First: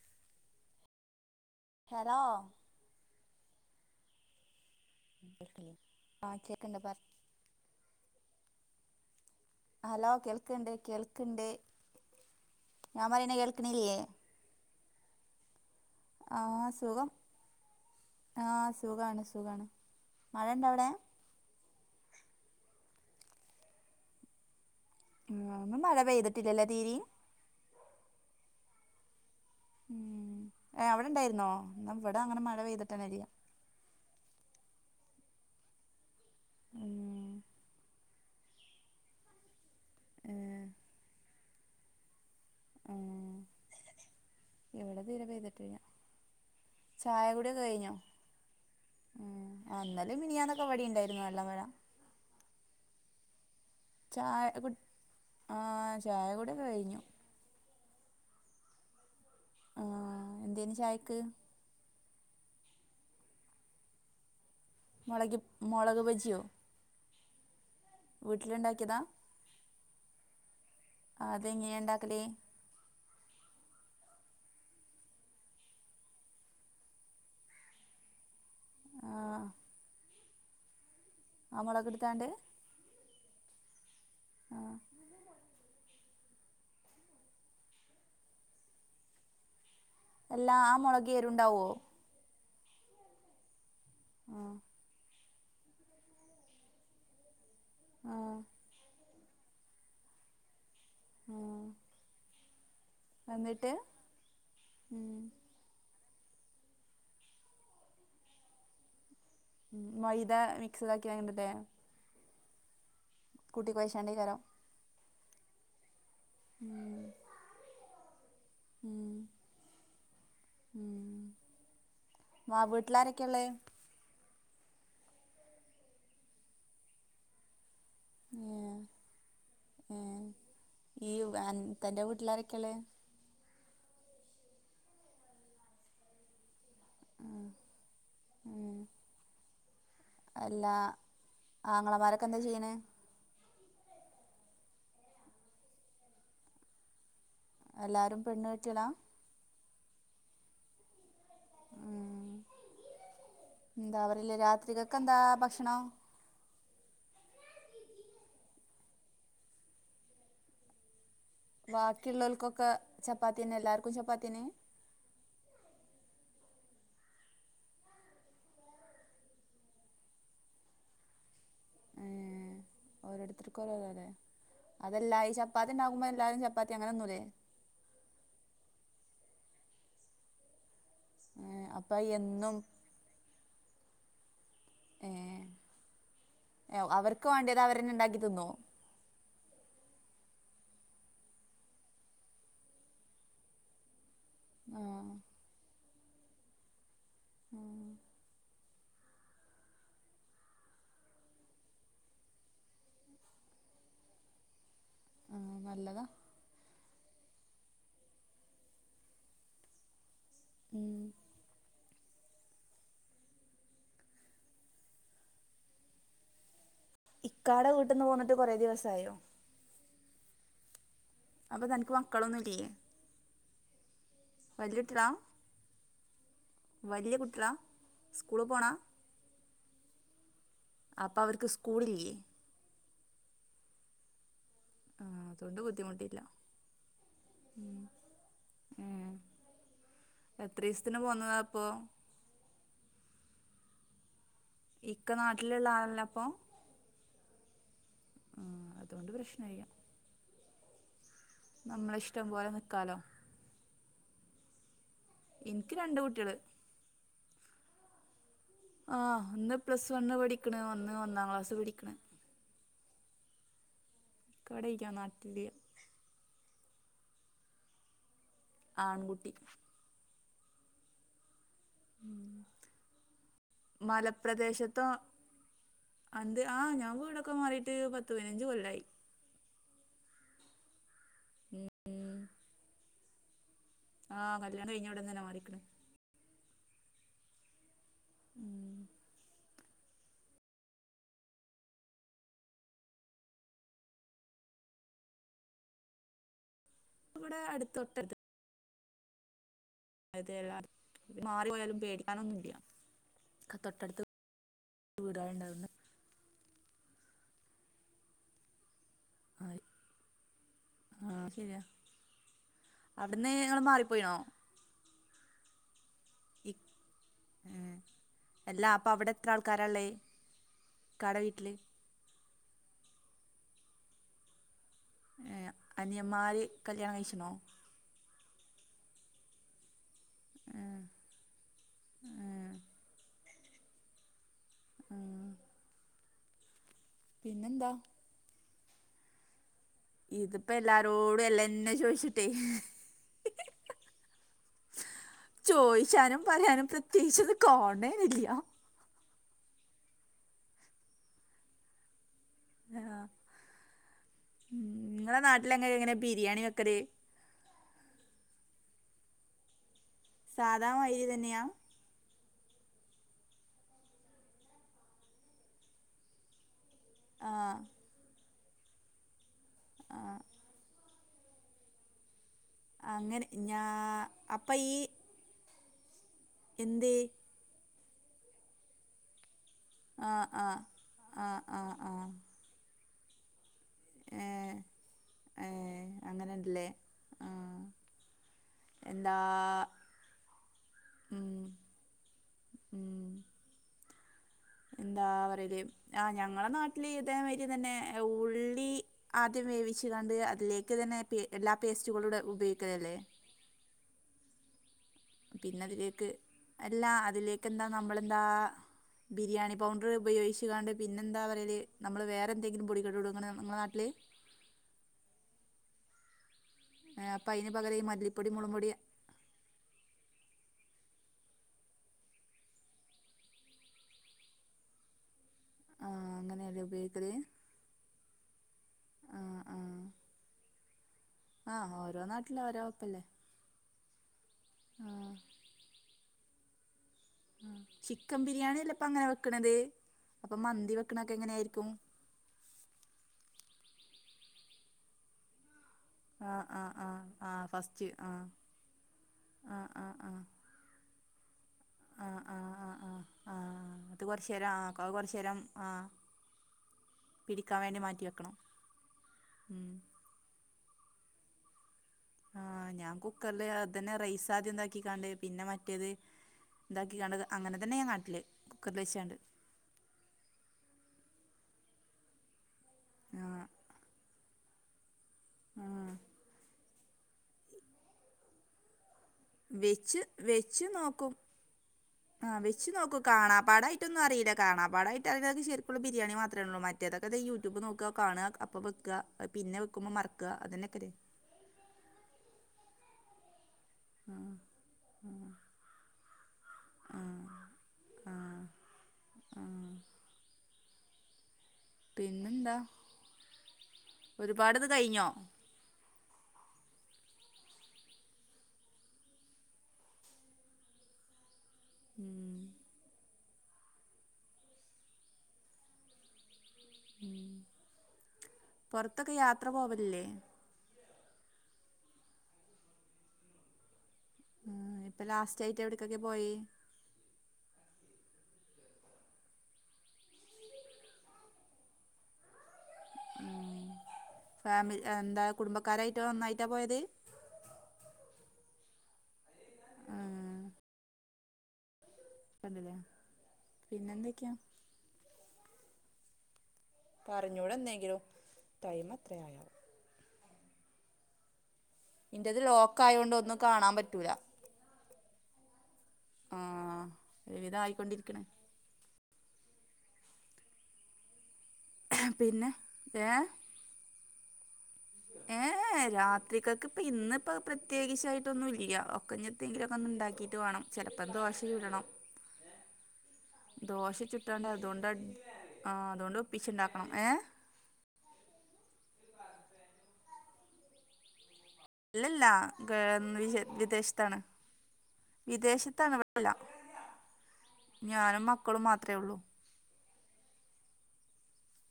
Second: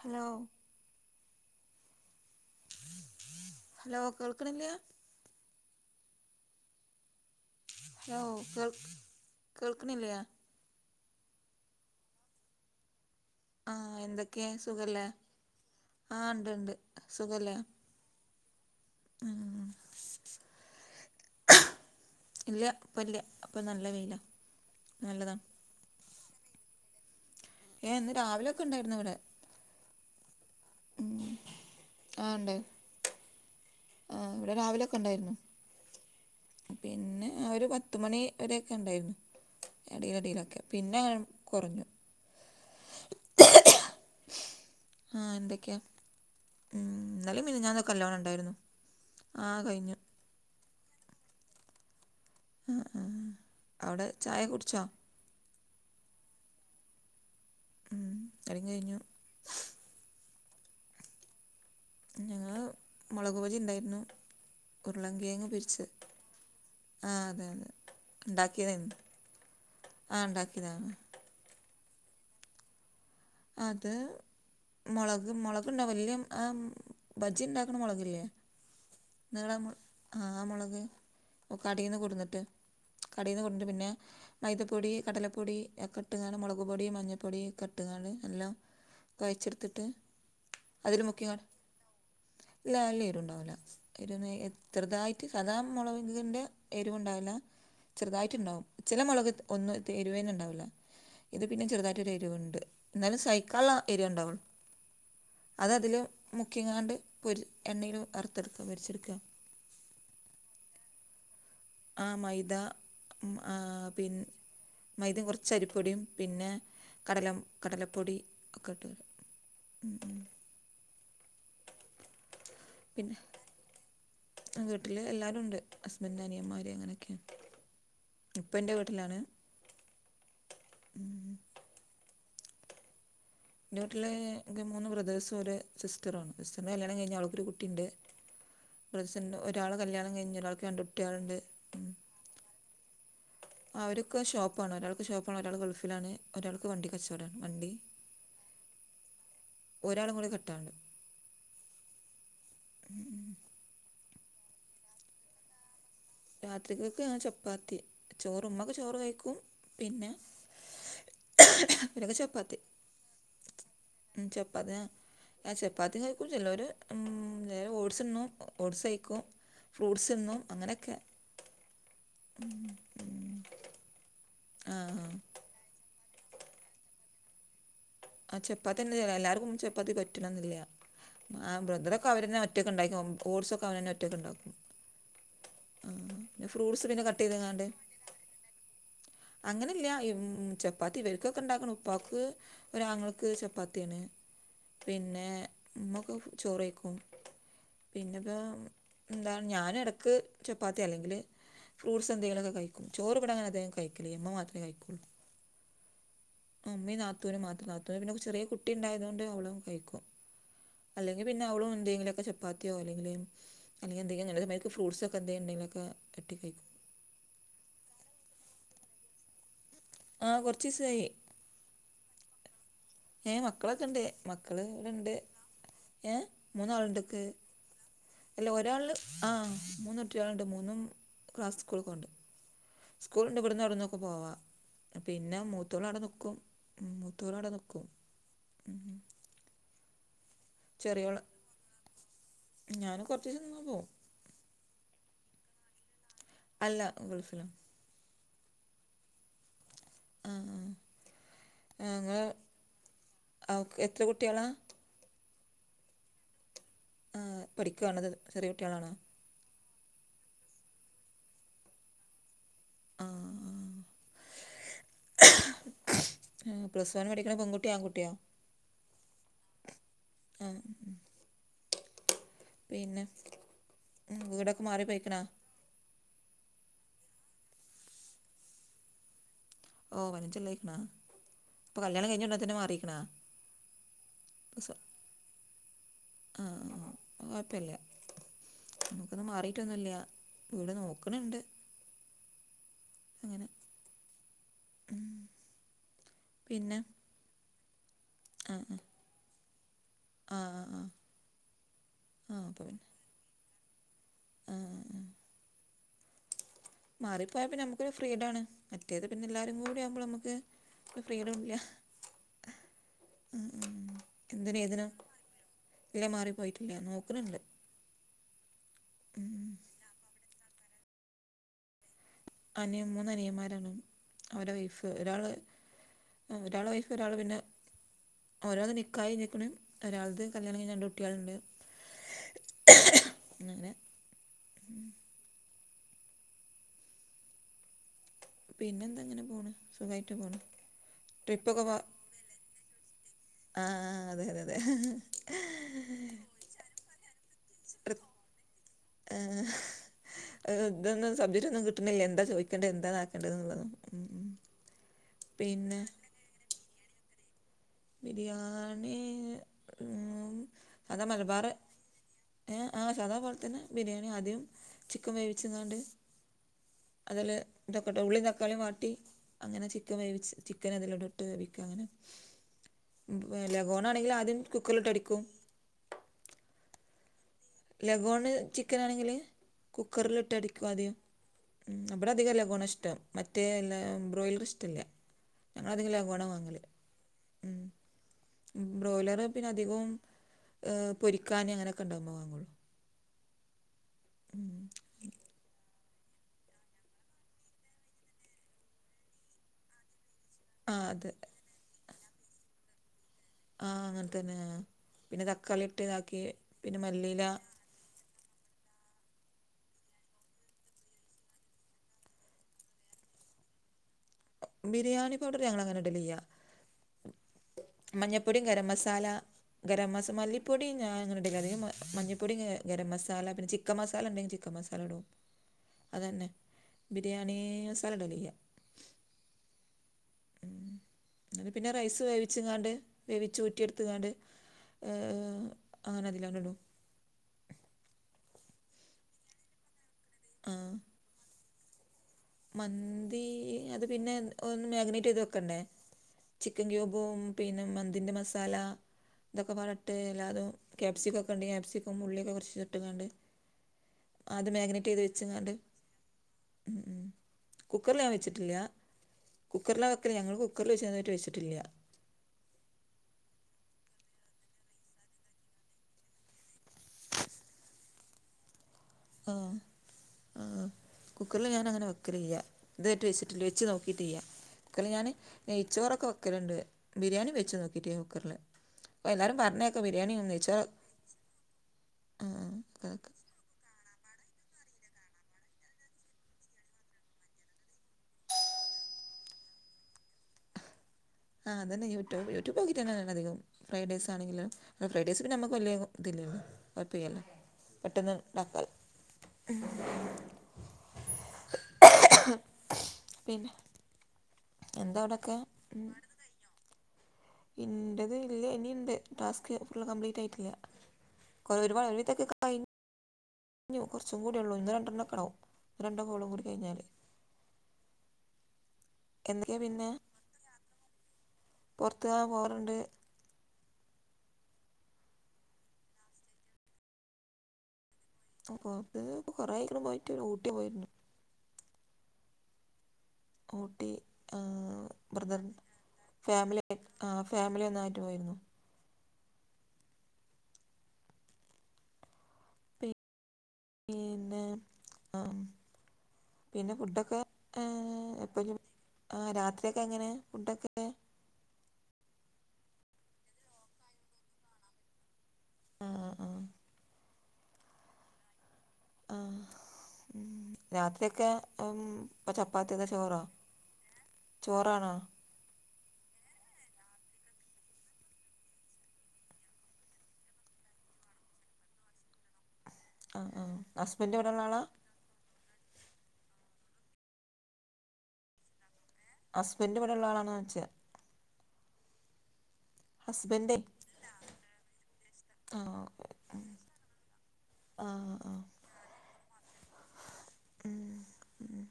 Hello hello hello കേൾക്ക്ണില്ല [unintelligible] കേക്ക്ല്ലെ ആഹ് കേക്ണ്ട് പ ഹലോ കേൾ ഹലോ കേൾക്കണില്ലയാ കേൾക്കണ്ട് കേൾക്കണ്ട് ഞാൻ പറീണെ കേൾ ആഹ് എന്തൊക്കെ സുഖല്ലേ ആഹ് ണ്ട് ണ്ട് സുഖല്ലേ ആഹ് സുഖാണ് ഉം സുഖാണ് മഴ ഇണ്ടവടെ ഇല്ല്യ ഇപ്പൊല്ല്യ അപ്പോര് നല്ല വെയിലാ നല്ലതാണ് ന്ന് മഴ പെയ്തിട്ടില്ലല്ലേ തീരിം ഏഹ് ഇന്ന് രാവിലൊക്കെ ണ്ടായിരുന്നു ഇവ്ടെ ഉം ഏഹ് അവ്ടെ ഇണ്ടായിരുന്നോ ന്നാ വ്വടെ ആഹ് അങ്ങനെ ഉണ്ട് മഴ പെയ്തിട്ടെന്നെല്ല്യ ആഹ് ഇവിടെ രാവിലൊക്കെ ണ്ടായിരുന്നു പിന്നെ ഉം ഒരു പത്ത്മണി [unintelligible] വരെക്കെ ണ്ടായിരുന്നു എടിലെടീലൊക്കെ ഏഹ് പിന്നെ കൊറഞ്ഞു ആഹ് ഇവിടെ തീരെ ആഹ് എന്തൊക്കെയാ പെയ്തിട്ടില്ല ഉം ചായ ഇന്നലെയും കൂടിയൊക്കെ മിനിഞ്ഞാന്നൊക്കെ കഴിഞ്ഞോ നല്ലോണം ഉണ്ടായിരുന്നു ഉം ആഹ് അന്ന കഴിഞ്ഞു ന്നലിം മിനിയാന്നൊക്കെ ഇവടീം ണ്ടായിരുന്നു നല്ല മഴ അഹ് അഹ് ചായ കുട്, ആഹ് ചായകുടി ഒക്കെ കഴിഞ്ഞു ഉം [unintelligible] ടിം കെയ്ഞ്ഞു ആഹ് എന്തേയ്ന് ചായക്ക് ഞങ്ങ [unintelligible] മുളക്ബജി ഉണ്ടായിരുന്നു മുളക് ഉരുളങ്കിയങ്ങ് പൊരിച്ചെ മുളക് ബജിയോ [unintelligible] ആഹ് അതെ അതെ ഇണ്ടാക്കിയതേന്ന് വീട്ടിലുണ്ടാക്കിയതാ ആഹ് ഇണ്ടാക്കിയതാണ് അത്ങ്ങനെ ഇണ്ടാക്കല് അത് മൊളക് മൊളക്ണ്ടാവല്യേ ആ ബജിണ്ടാക്കണ മൊളകില്ലേ ആ നിളം മ് ആഹ് മൊളക് ഒ ആ മുളക് കടീന്ന് എടുത്താണ്ട് കൊട്ന്നിട്ട് കടയിന്ന് കൊണ്ടരും പിന്നെ ആ മൈദപ്പൊടി കടലപ്പൊടി ഒക്കെ മുളക് പൊടി മഞ്ഞപ്പൊടി ഒക്കെ ഇട്ട്കാണ്ട് എല്ലാം കൊയച്ച്ട്ത്തിട്ട് അല്ലാ ആ മുളക് എരുണ്ടാവോ? ഇല്ല നല്ല എരുണ്ടാവൂല എരു ഒന്ന് ആ ചെർതായിട്ട് സാദാ മുളകിൻ്റെ എരിവുണ്ടാവില്ല ആ ചെറുതായിട്ടുണ്ടാവും ചെല മുളക് ഒന്ന് ഇത് എരുവേന്നെ ഇണ്ടാവൂല ആ ഇത് പിന്നെ ചെറുതായിട്ടൊരു എരുവുണ്ട് ഇന്നാലും എന്നിട്ട് സൈക്കാള്ള ഏരുണ്ടാവുള്ളൂ ഉം അത് അതിൽ മുക്കിങ്ങാണ്ട് പൊരി എണ്ണയിൽ വറുത്തെടുക്കുക പൊരിച്ചെടുക്കുക. മൈദ മിക്സ് ഇതാക്കി അങ്ങനല്ലേ? ആഹ് മൈദ ഉം ആഹ് പിൻ കുഴച്ചാണ്ടേക്കാരം മൈദേം കൊർച്ചരിപ്പൊടിയും പിന്നെ കടല കടല കടലപ്പൊടിക്കെ ഇട്ട് വരും ഉം അ വീട്ടിലാരൊക്കെയാ ഇള്ളെ വീട്ടില് എല്ലാരുംണ്ട് ഹസ്ബന്റ് അനിയന്മാര് അങ്ങനെയൊക്കെ ഇപ്പന്റെ വീട്ടിലാണ്. ഏഹ് ഈ ആഹ് തന്റെ വീട്ടിലാരൊക്കെയായുള്ളെ ഇൻ്റെ വീട്ടില് ഇന്റെ മൂന്ന് ബ്രെതേഴ്‌സും ഒര് സിസ്റ്ററും ആണ്. സിസ്റ്റർ ന്റെ കല്യാണം കഴിഞ് അവൾക്കൊരു കുട്ടിണ്ട്. ഉം ബ്രെതെസിന്റെ ഒരാളെ കല്യാണം കഴിഞ് ഒരാൾക്ക് രണ്ട് കുട്ടിൾണ്ട്. ഇപ്പം എന്താ ചെയ്യണേ അവരൊക്കെ ഷോപ്പാണ്. ഒരാൾക്ക് ഷോപ്പാണ് ഒരാൾ ഗൾഫിലാണ് ഒരാൾക്ക് വണ്ടി കച്ചവടമാണ്. വണ്ടി എല്ലാരും പെണ്ണ് കെട്ടിയേതാ ഒരാളും കൂടി കെട്ടാന്ണ്ട്. ഉം എന്താ പറയല് രാത്രികക്ക് എന്താ ഭക്ഷണം രാത്രികക്ക് ഞാൻ ചപ്പാത്തി ചോറ് ഉമ്മക്ക് ചോറ് കഴിക്കും. പിന്നെ ഇവരൊക്കെ ചപ്പാത്തി ബാക്കിയുള്ളോളക്കൊക്കെ ചപ്പാത്തിയെന്നെ എല്ലാർക്കും ചപ്പാത്തിയെന്നെ ആഹ് ചപ്പാത്തി കഴിക്കും. ചിലോര് മ്മ് ഏ ഓട്സ് തിന്നും ഓട്സ് കഴിക്കും. ഫ്രൂട്ട്സ്ന്നും അങ്ങനെക്കെ. ഏഹ് ഓരോര്ത്തർക്ക് ഓരോതാല്ലേ ആ ആ അതല്ലാ ഈ ചപ്പാത്തി ഇണ്ടാക്കുമ്പോ എല്ലാരും ചപ്പാത്തി അങ്ങനൊന്നുല്ലേ ആഹ് ചപ്പാത്തി തന്നെ [unintelligible] എല്ലാർക്കും ചപ്പാത്തി പറ്റണം എന്നില്ല. ആ ഏഹ് അപ്പൊ ബ്രതറൊക്കെ അവരന്നെ എന്നും ഒറ്റക്ക്. [unintelligible] ഓഡ്സൊക്കെ അവർ തന്നെ ഒറ്റക്ക് ഉണ്ടാക്കും. ഏഹ് ആ പിന്ന ഫ്രൂട്ട്സ് പിന്നെ കട്ട് അവർക്ക് വേണ്ടിയത് ചെയ്തങ്ങാണ്ട് അവരന്നെ ഉണ്ടാക്കി തിന്നോ അങ്ങനെല്ലിയ ചപ്പാത്തി ഇവർക്കൊക്കെ ഉണ്ടാക്കണം. ഉപ്പാക്ക് ഒരാങ്ങളക്ക് ചപ്പാത്തിയാണ്. ആഹ് പിന്നെ ഉമ്മക്ക് ചോറായ്ക്കും. ആഹ് പിന്നെപ്പോ എന്താ ഞാൻ ഇടക്ക് ചപ്പാത്തി അല്ലെങ്കില് ഫ്രൂട്ടസ് എന്തെങ്കിലുഒക്കെ കയിക്കും. ചോറ് ഇവിടെ അതികം അങ്ങനെ കഴിക്കലില്ല ഇമ്മ മാത്രേ കഴിക്കുള്ളൂ. ആഹ് നല്ലതാ. ഉമ്മീം നാത്തൂനും മാത്രം. നാത്തൂന് പിന്നെ ചെറിയ കുട്ടി ഉണ്ടായതോണ്ട് ഓളും കഴിക്കും. ഉം അല്ലെങ്കില് പിന്നെ അവളും എന്തെങ്കിലുമൊക്കെ ചപ്പാത്തിയോ അല്ലെങ്കില് അല്ലെങ്കി എന്തേങ്കിലും നല്ല [unintelligible] ഫ്രൂട്ടസ് ഒക്കെ എന്തെങ്കിലും ഉണ്ടേലൊക്കെ [unintelligible] കഴിക്കും. ഇക്കാടെ വീട്ടിൽന്ന് പോന്നിട്ട് കുറേ ദിവസായോ ആഹ് കുറച്ച്സായി അപ്പൊ തനിക്ക് മക്കളൊന്നും ഇല്ലേ ഏഹ് മക്കളൊക്കെ ഇണ്ട് മക്കള് കുട്ടികളാ ഇവിടെണ്ട് ഏഹ് വല്യ മൂന്നാളുണ്ട്ക്ക് കുട്ടികളാ സ്കൂള് അല്ല പോണ ഒരാൾ ആഹ് മൂന്ന് കുട്ടിയോളുണ്ട് മൂന്നും അപ്പൊ അവർക്ക് ക്ലാസ് സ്കൂളക്ക് പൊണ്ട് സ്കൂളില്ലേ സ്കൂളുണ്ട് ഇവിടുന്ന് അവിടെന്നൊക്കെ പോവാം ആഹ് പിന്നെ അതുകൊണ്ട് മൂത്തോള് അവിടെ ബുദ്ധിമുട്ടില്ല നിൽക്കും മൂത്തോള് അവിടെ നിൽക്കും മ്മ്ഹ് ഉം എത്ര ദിവസത്തിന് പോന്നതാ അപ്പൊ ഞാൻ കൊറച്ച് ദിവസം നിന്ന് പോവും ഇക്ക നാട്ടിലുള്ള ആളല്ല അപ്പൊ അല്ല ഗൾഫിലാ അതുകൊണ്ട് പ്രശ്നം ഇല്ല ആ ആ നമ്മളിഷ്ടം പോലെ നിക്കാലോ ആഹ് ഓ എത്ര കുട്ടികളാ എനിക്ക് രണ്ട് കുട്ടികള് പഠിക്കുവാണോ അതോ ചെറിയകുട്ടികളാണോ ആഹ് ഒന്ന് പ്ലസ് വണ് പഠിക്കണ് ഒന്ന് ഒന്നാം ക്ലാസ് പഠിക്കണ് ആ കടയൊക്കയാ നാട്ടില് പ്ലസ് വൺ പഠിക്കണ പെൺകുട്ടിയാ ആൺകുട്ടിയാ ആൺകുട്ടി ആ പിന്നെ മല ഉം, വീടൊക്കെ മാറി പ്രദേശത്തോ പോയിക്കണോ അന്ത് ആഹ് ഞാൻ വീടൊക്കെ മാറിയിട്ട് പത്ത് പതിനഞ്ച് കൊല്ലായി ഓ പതിനഞ്ചു കൊല്ലയിരിക്കണാ അപ്പൊ കല്യാണം ഉം കഴിഞ്ഞോടാണതെന്ന മാറിയിക്കണാ ആ കല്ല്യാണം കഴിഞ്ഞോടന തന്നെ മാറിയേക്കണ് ആ ആ കുഴപ്പല്ല ഉം നമുക്കന്ന് മാറി ട്ടൊന്നില്ല ഇവിടെ നോക്കണണ്ട് അങ്ങനെ ഉം പിന്നെ ഇവിടെ അടുത്ത് തൊട്ടടുത്ത് ആഹ അത് എല്ലാ മാറിപ്പോയാലും ആ പേടിക്കാനൊന്നും ഇല്ലാ അപ്പോൾ പിന്നെ തൊട്ടടുത്ത് ആ വീടുകളൊണ്ട് മാറിപ്പോയ പിന്നെ നമുക്കൊരു ഫ്രീഡാണ് മറ്റേത് പിന്നെ ആ എല്ലാവരും കൂടെ ആവുമ്പോൾ നമുക്ക് ആ ഫ്രീഡവും ഇല്ല ശരിയാ അവിടുന്ന് നിങ്ങള് മാറിപ്പോയിണോ എന്തിന് എതിന ഇല്ലേ മാറിപ്പോയിട്ടില്ല നോക്കുന്നുണ്ട് അല്ലാ അപ്പൊ അവിടെ എത്ര ഉം. ആൾക്കാരള്ളെ ഇക്കാടെ വീട്ടില് അനിയൻ മൂന്ന് അനിയന്മാരാണ് അവരടെ വൈഫ് ഒരാള് അനിയന്മാര് ഒരാള് വൈഫ് കല്യാണം ഒരാള് കഴിച്ചണോ പിന്നെ ഓരോന്ന് നിക്കായി നിക്ക്ണ് ഒരാളത് കല്യാണം കഴിഞ്ഞു രണ്ട് കുട്ടികളുണ്ട് അങ്ങനെ ഉം പിന്നെന്താ പിന്നെന്ത്‌ങ്ങനെ പോണ് സുഖായിട്ട് പോണ് ഇതിപ്പോ എല്ലാരോടും ഇത് ട്രിപ്പൊക്കെ തന്നെ ചോദിച്ചിട്ടേ ആഹ ആ് അതെ അതെ അതെ ചോദിച്ചാനും പറയാനും പ്രത്യേകിച്ച് കൊണ്ടെന്റ്റ് ഇല്ല ഏ ഇതൊന്നും സബ്ജക്ട്റ്റൊന്നും കിട്ടുന്നില്ല എന്താ ചോദി ആക്കണ്ട ആ എന്താ ആക്കേണ്ടത് എന്നുള്ളതാ ഉം ഉം പിന്നെ ബീരിയാണി വെക്കല് ബിരിയാണി ഉം സാധാ അതാ മാതിരി തന്നെയാ മലബാറ് ഏ ആ സാധാപോലെത്തന്നെ ബിരിയാണി ആദ്യം ചിക്കൻ വേവിച്ച്ന്നാണ്ട് ആ അതില് തക്കോട്ടെ ഉള്ളി തക്കാളി വാട്ടി അങ്ങനെ ചിക്കൻ വേവിച്ച് ചിക്കൻ അതിലിടും ട്ട് വേവിക്കും അങ്ങനെ അങ്ങനെ ഞാ ലഗോൺ ആണെങ്കിൽ ആദ്യം അപ്പൊ കുക്കറിലിട്ട് അടിക്കും എന്തേ ലഗോണ് ചിക്കൻ ആണെങ്കില് ആഹ് കുക്കറിലിട്ട് ആഹ് അടിക്കും ആദ്യം ആഹ് ആഹ് ഉം ആഹ് അവിടെ അധികം ലഗോണാ ഇഷ്ടം മറ്റേ ല്ലാ ബ്രോയില് ഏഹ് ഇഷ്ടല്ല ഏഹ് ഞങ്ങളതികം ലെഗോണ വാങ്ങല് അങ്ങനെണ്ട്ല്ലേ ഉം ആഹ് എന്താ ബ്രോയിലറ് പിന്നെ അധികവും ഉം പൊരിക്കാൻ അങ്ങനെയൊക്കെ ഉണ്ടാകുമ്പോ വാങ്ങും ഉം ഉം എന്താ പറയത് ആ ഞങ്ങളെ നാട്ടില് ഇതേമാരി തന്നെ ഉള്ളി ആദ്യം വേവിച്ച് കണ്ട് അതിലേക്ക് ആ തന്നെ അതെ പേ എല്ലാ പേസ്റ്റുകളുടെ ഉപയോഗിക്കുക അല്ലേ ആ അങ്ങനെ തന്നെയാ പിന്നെ തക്കാളി ഇട്ട് ഇതാക്കി പിന്നെ അല്ല മല്ലിയില അതിലേക്ക് എന്താ നമ്മളെന്താ ബിരിയാണി പൗണ്ടർ ഉപയോഗിച്ചുകാണ്ട് പിന്നെ എന്താ പറയൽ നമ്മൾ വേറെന്തങ്കിലും പൊടികെടൂടുംങ്ങന നിങ്ങ നമ്മടെ നാട്ടില് ബിരിയാണി പൗഡർ ഞങ്ങൾ അങ്ങനെ ഇടില് ഇല്ല ആ അപ്പ അയ്ന് പകരം ഈ മല്ലിപ്പൊടി മുളുംപൊടിയാ താല ഗരം മസാ മാല്ലിപ്പൊടി ഞാന്ങ്ങനെ ഇടില്ല അധികം മഞ്ഞപ്പൊടി ഗരം മസാല പിന്നെ ചിക്കൻ മസാല ഉണ്ടെങ്കിൽ ചിക്കൻ മസാല ഇടോ ആഹ് അതന്നെ അങ്ങനെയല്ലേ ഉപയോഗിക്കല് ബിരിയാണി സാലടിലില്ല ആഹ് ആഹ് അങ്ങനെ പിന്നെ ആഹ് റൈസ് ഓരോ വേവിച്ച് നാട്ടിലും ഓരോ ഇങ്ങാണ്ട് വെപ്പല്ലേ വേവിച്ച് ഉറ്റിയെടു ത്താണ്ട് ആഹ് അങ്ങനെ തിലാണ്ടള്ളും ചിക്കൻ ബിരിയാണി അല്ല ഇപ്പ അങ്ങനെ വെക്കണത് അപ്പ ആ മന്തി വെക്കണത്തക്കേ എങ്ങനെ ആയിരിക്കും മന്തി അത് പിന്നെ ഒന്ന് മാഗ്നേറ്റ് ചെയ്യത് വെക്കണ്ടേ ആഹ് ചിക്കൻ ആഹ് ആഹ് ക്യുബും ആഹ് പിന്നെ ഫസ്റ്റ് മന്തിന്റെ ആഹ് മസാല ഇതൊക്കെ ആഹ് പറട്ട ആഹ് ആഹ് എല്ലാതും ക്യാപ്സിക്കാം ഒക്കെ ഒണ്ട് ക്യാപ്സിക്കോ ആഹ് ഉള്ളിയൊക്കെ ആഹ് ആഹ് മുറിച്ചിട്ട് ആഹ് കൊണ്ട് ആഹ് കുറച്ച് നേരം അത് ആഹ് മാഗ്നേറ്റ് ചെയ്യത് കുറച്ച് വെച്ച് നേരം കൊണ്ട് ആഹ് ഉം ഉം പിടിക്കാൻ വേണ്ടി കുക്കറിൽ മാറ്റി ഞാൻ വെക്കണം വെച്ചിട്ടില്ല ഉം കുക്കറില വെക്കല് ഞങ്ങള് കുക്കറിൽ വെച്ച് നന്നായിട്ട് വെച്ചിട്ടില്ല ആഹ് ഞാൻ കുക്കറില് അത്തന്നെ റൈസ് ആദ്യം എന്താക്കി കൊണ്ട് പിന്നെ മറ്റേത് ഇതാക്കി കണ്ട അങ്ങനെ തന്നെ ഞാൻ നാട്ടില് കുക്കറിൽ വെച്ചാണ്ട് ആ ആഹ് കുക്കറിൽ ഞാന് അങ്ങനെ വെക്കൽ ഇല്ല്യ ഇതായിട്ട് വെച്ചിട്ടില്ല ആഹ് വെച്ച് നോക്കിട്ടില്ല കുക്കറിൽ ഞാന് നെയ്യ് ചോറ് ആഹ് ഒക്കെ വെക്കു കുക്കലുണ്ട് ബിരിയാണി വെച്ച് നോക്കിട്ട് ഇല്ല കുക്കറില് വെച്ച് വെച്ച് നോക്കും ആ വെച്ച് നോക്കും കാണാ പാടായി മറ്റൊന്നും അറിയില്ല കാണാപടായി്ട്ട് അയ്യിലേക്ക് ശരിക്കുള്ള ബരിയാണി മാത്ര ഒള്ളൂ മറ്റേതൊക്കെ ദേ യൂട്യൂബ് നോക്കുക കാണുക അപ്പ വെക്കുക അത് പിന്നെ വെക്കുമ്പോൾ മറക്കുക അതന്നെ ഒക്കെല്ലേ ആ തന്നെ യൂട്യൂബ് യൂട്യൂബ് നോക്കിയിട്ട് തന്ന അധികം ഫ്രൈഡേയ്‌സ് ആണെങ്കും ഫ്രൈ്ഡേയ്‌സ് പിന്ന നമ്മുക്ക് വല്ല്യ ഇതിലോ ആ കൊഴപ്പല്ല പെട്ടെന്ന് ആ ഉണ്ടാക്കല്ലോ ആ പിന്നെന്താ പിന്നെ ഒരുപാട് ഇത് എന്താ കഴിഞ്ഞോ അവിടൊക്കെ ഇണ്ടന്റെ ഇതില് ഇനീം ഇണ്ട് ടാസ്ക് ഫുൾ കംപ്ലീറ്റ് ആയിട്ടില്ല കൊറേ ഒരുപാട് ഒരു വിതം ഒക്കെ ഉം, കഴിഞ്ഞു കഞ്ഞു കൊറച്ച് കൂടി ഒള്ളൂ ഇന്ന് രണ്ടണ്ണോ ആവും രണ്ട് ഹോളും കൂടി കഴിഞ്ഞാല് പൊറത്തൊക്കെ യാത്ര എന്തൊക്കെയാ പോവലില്ലേ പൊറത്ത് ആ പോവാറുണ്ട് ആഹ് ഇപ്പ ലാസ്റ്റ് ആയിട്ട് എവിടക്കൊക്കെ പോയേ പൊറത്ത് ഇപ്പ കൊറേയ്യക്കണ് പോയിട്ട് ഊട്ടി പോയിരുന്നു ഉ ഊട്ടി ഫാമിലി എന്താ കുടുംബക്കാരായിട്ട് നന്നായിട്ടാ പോയത് ആ ഫാമിലി ഒന്നായിട്ട് പോയിരുന്നു ഉം, കണ്ടില്ലേ പിന്നെന്തൊക്കെയാ പിന്നെ ആം പിന്നെ ഫുഡൊക്കെ പറഞ്ഞൂടെ എന്തെങ്കിലും ഏഹ് എപ്പഴും ടൈം എത്രയായാവോ രാത്രിയൊക്കെ എങ്ങനെ ഫുഡൊക്കെ ഇന്റെത് ലോക്ക ആയോണ്ട് ഒന്നും കാണാൻ പറ്റൂല്ല ആ ആ ആഹ് ഒരുവിധം ആയിക്കൊണ്ടിരിക്ക്ണ് ആഹ് രാത്രി ഒക്കെ ഉം പിന്നെ ചപ്പാത്തി താ ഏ ചോറോ ചോറാണോ ഏഹ് ഹേ ഏഹ് രാത്രികക്ക് ഇപ്പ ഇന്ന് പ്ര പ്രത്യേകിച്ചായിട്ടൊന്നുല്ല്യ. ഒക്ക ഇത്തെയങ്കിലൊക്കെ ഉണ്ടാക്കിയിട്ട് വേണം ചെലപ്പോ ദോശ ചുടണം ആഹ് ആഹ് ദോശ ഹസ്ബൻഡ് ഇവിടെള്ള ചുട്ടാണ്ട് ആളാ അതുകൊണ്ട് ആ അതുകൊണ്ട് ഒപ്പിച്ച് ഉണ്ടാക്കണം ഏഹ് ഹസ്ബൻഡ് ഇവടെ ഉള്ള ആളാണ് വെച്ച ഇല്ലല്ല ഗേ എന്ന് വിദേ ഹസ്ബൻഡേ വിദേശത്താണ് വിദേശത്ത് ആഹ് ആണ് ഇവടെ ഇല്ല ആഹ് ഞാനും ആഹ് മക്കളും മാത്രേ ഒള്ളൂ ഉം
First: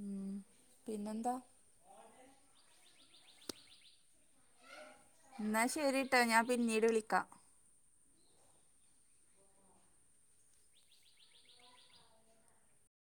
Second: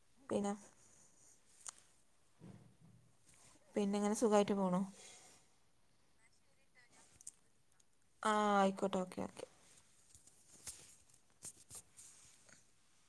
ഉം പിന്നെ പിന്നെന്താ പിന്നെങ്ങനെ സുഖായിട്ട് പോണോ ന്നാ ശരിട്ടാ ഞാൻ പിന്നീട് വിളിക്കാ ആഹ് അയിക്കോട്ടെ ഓക്കെ ഓക്കെ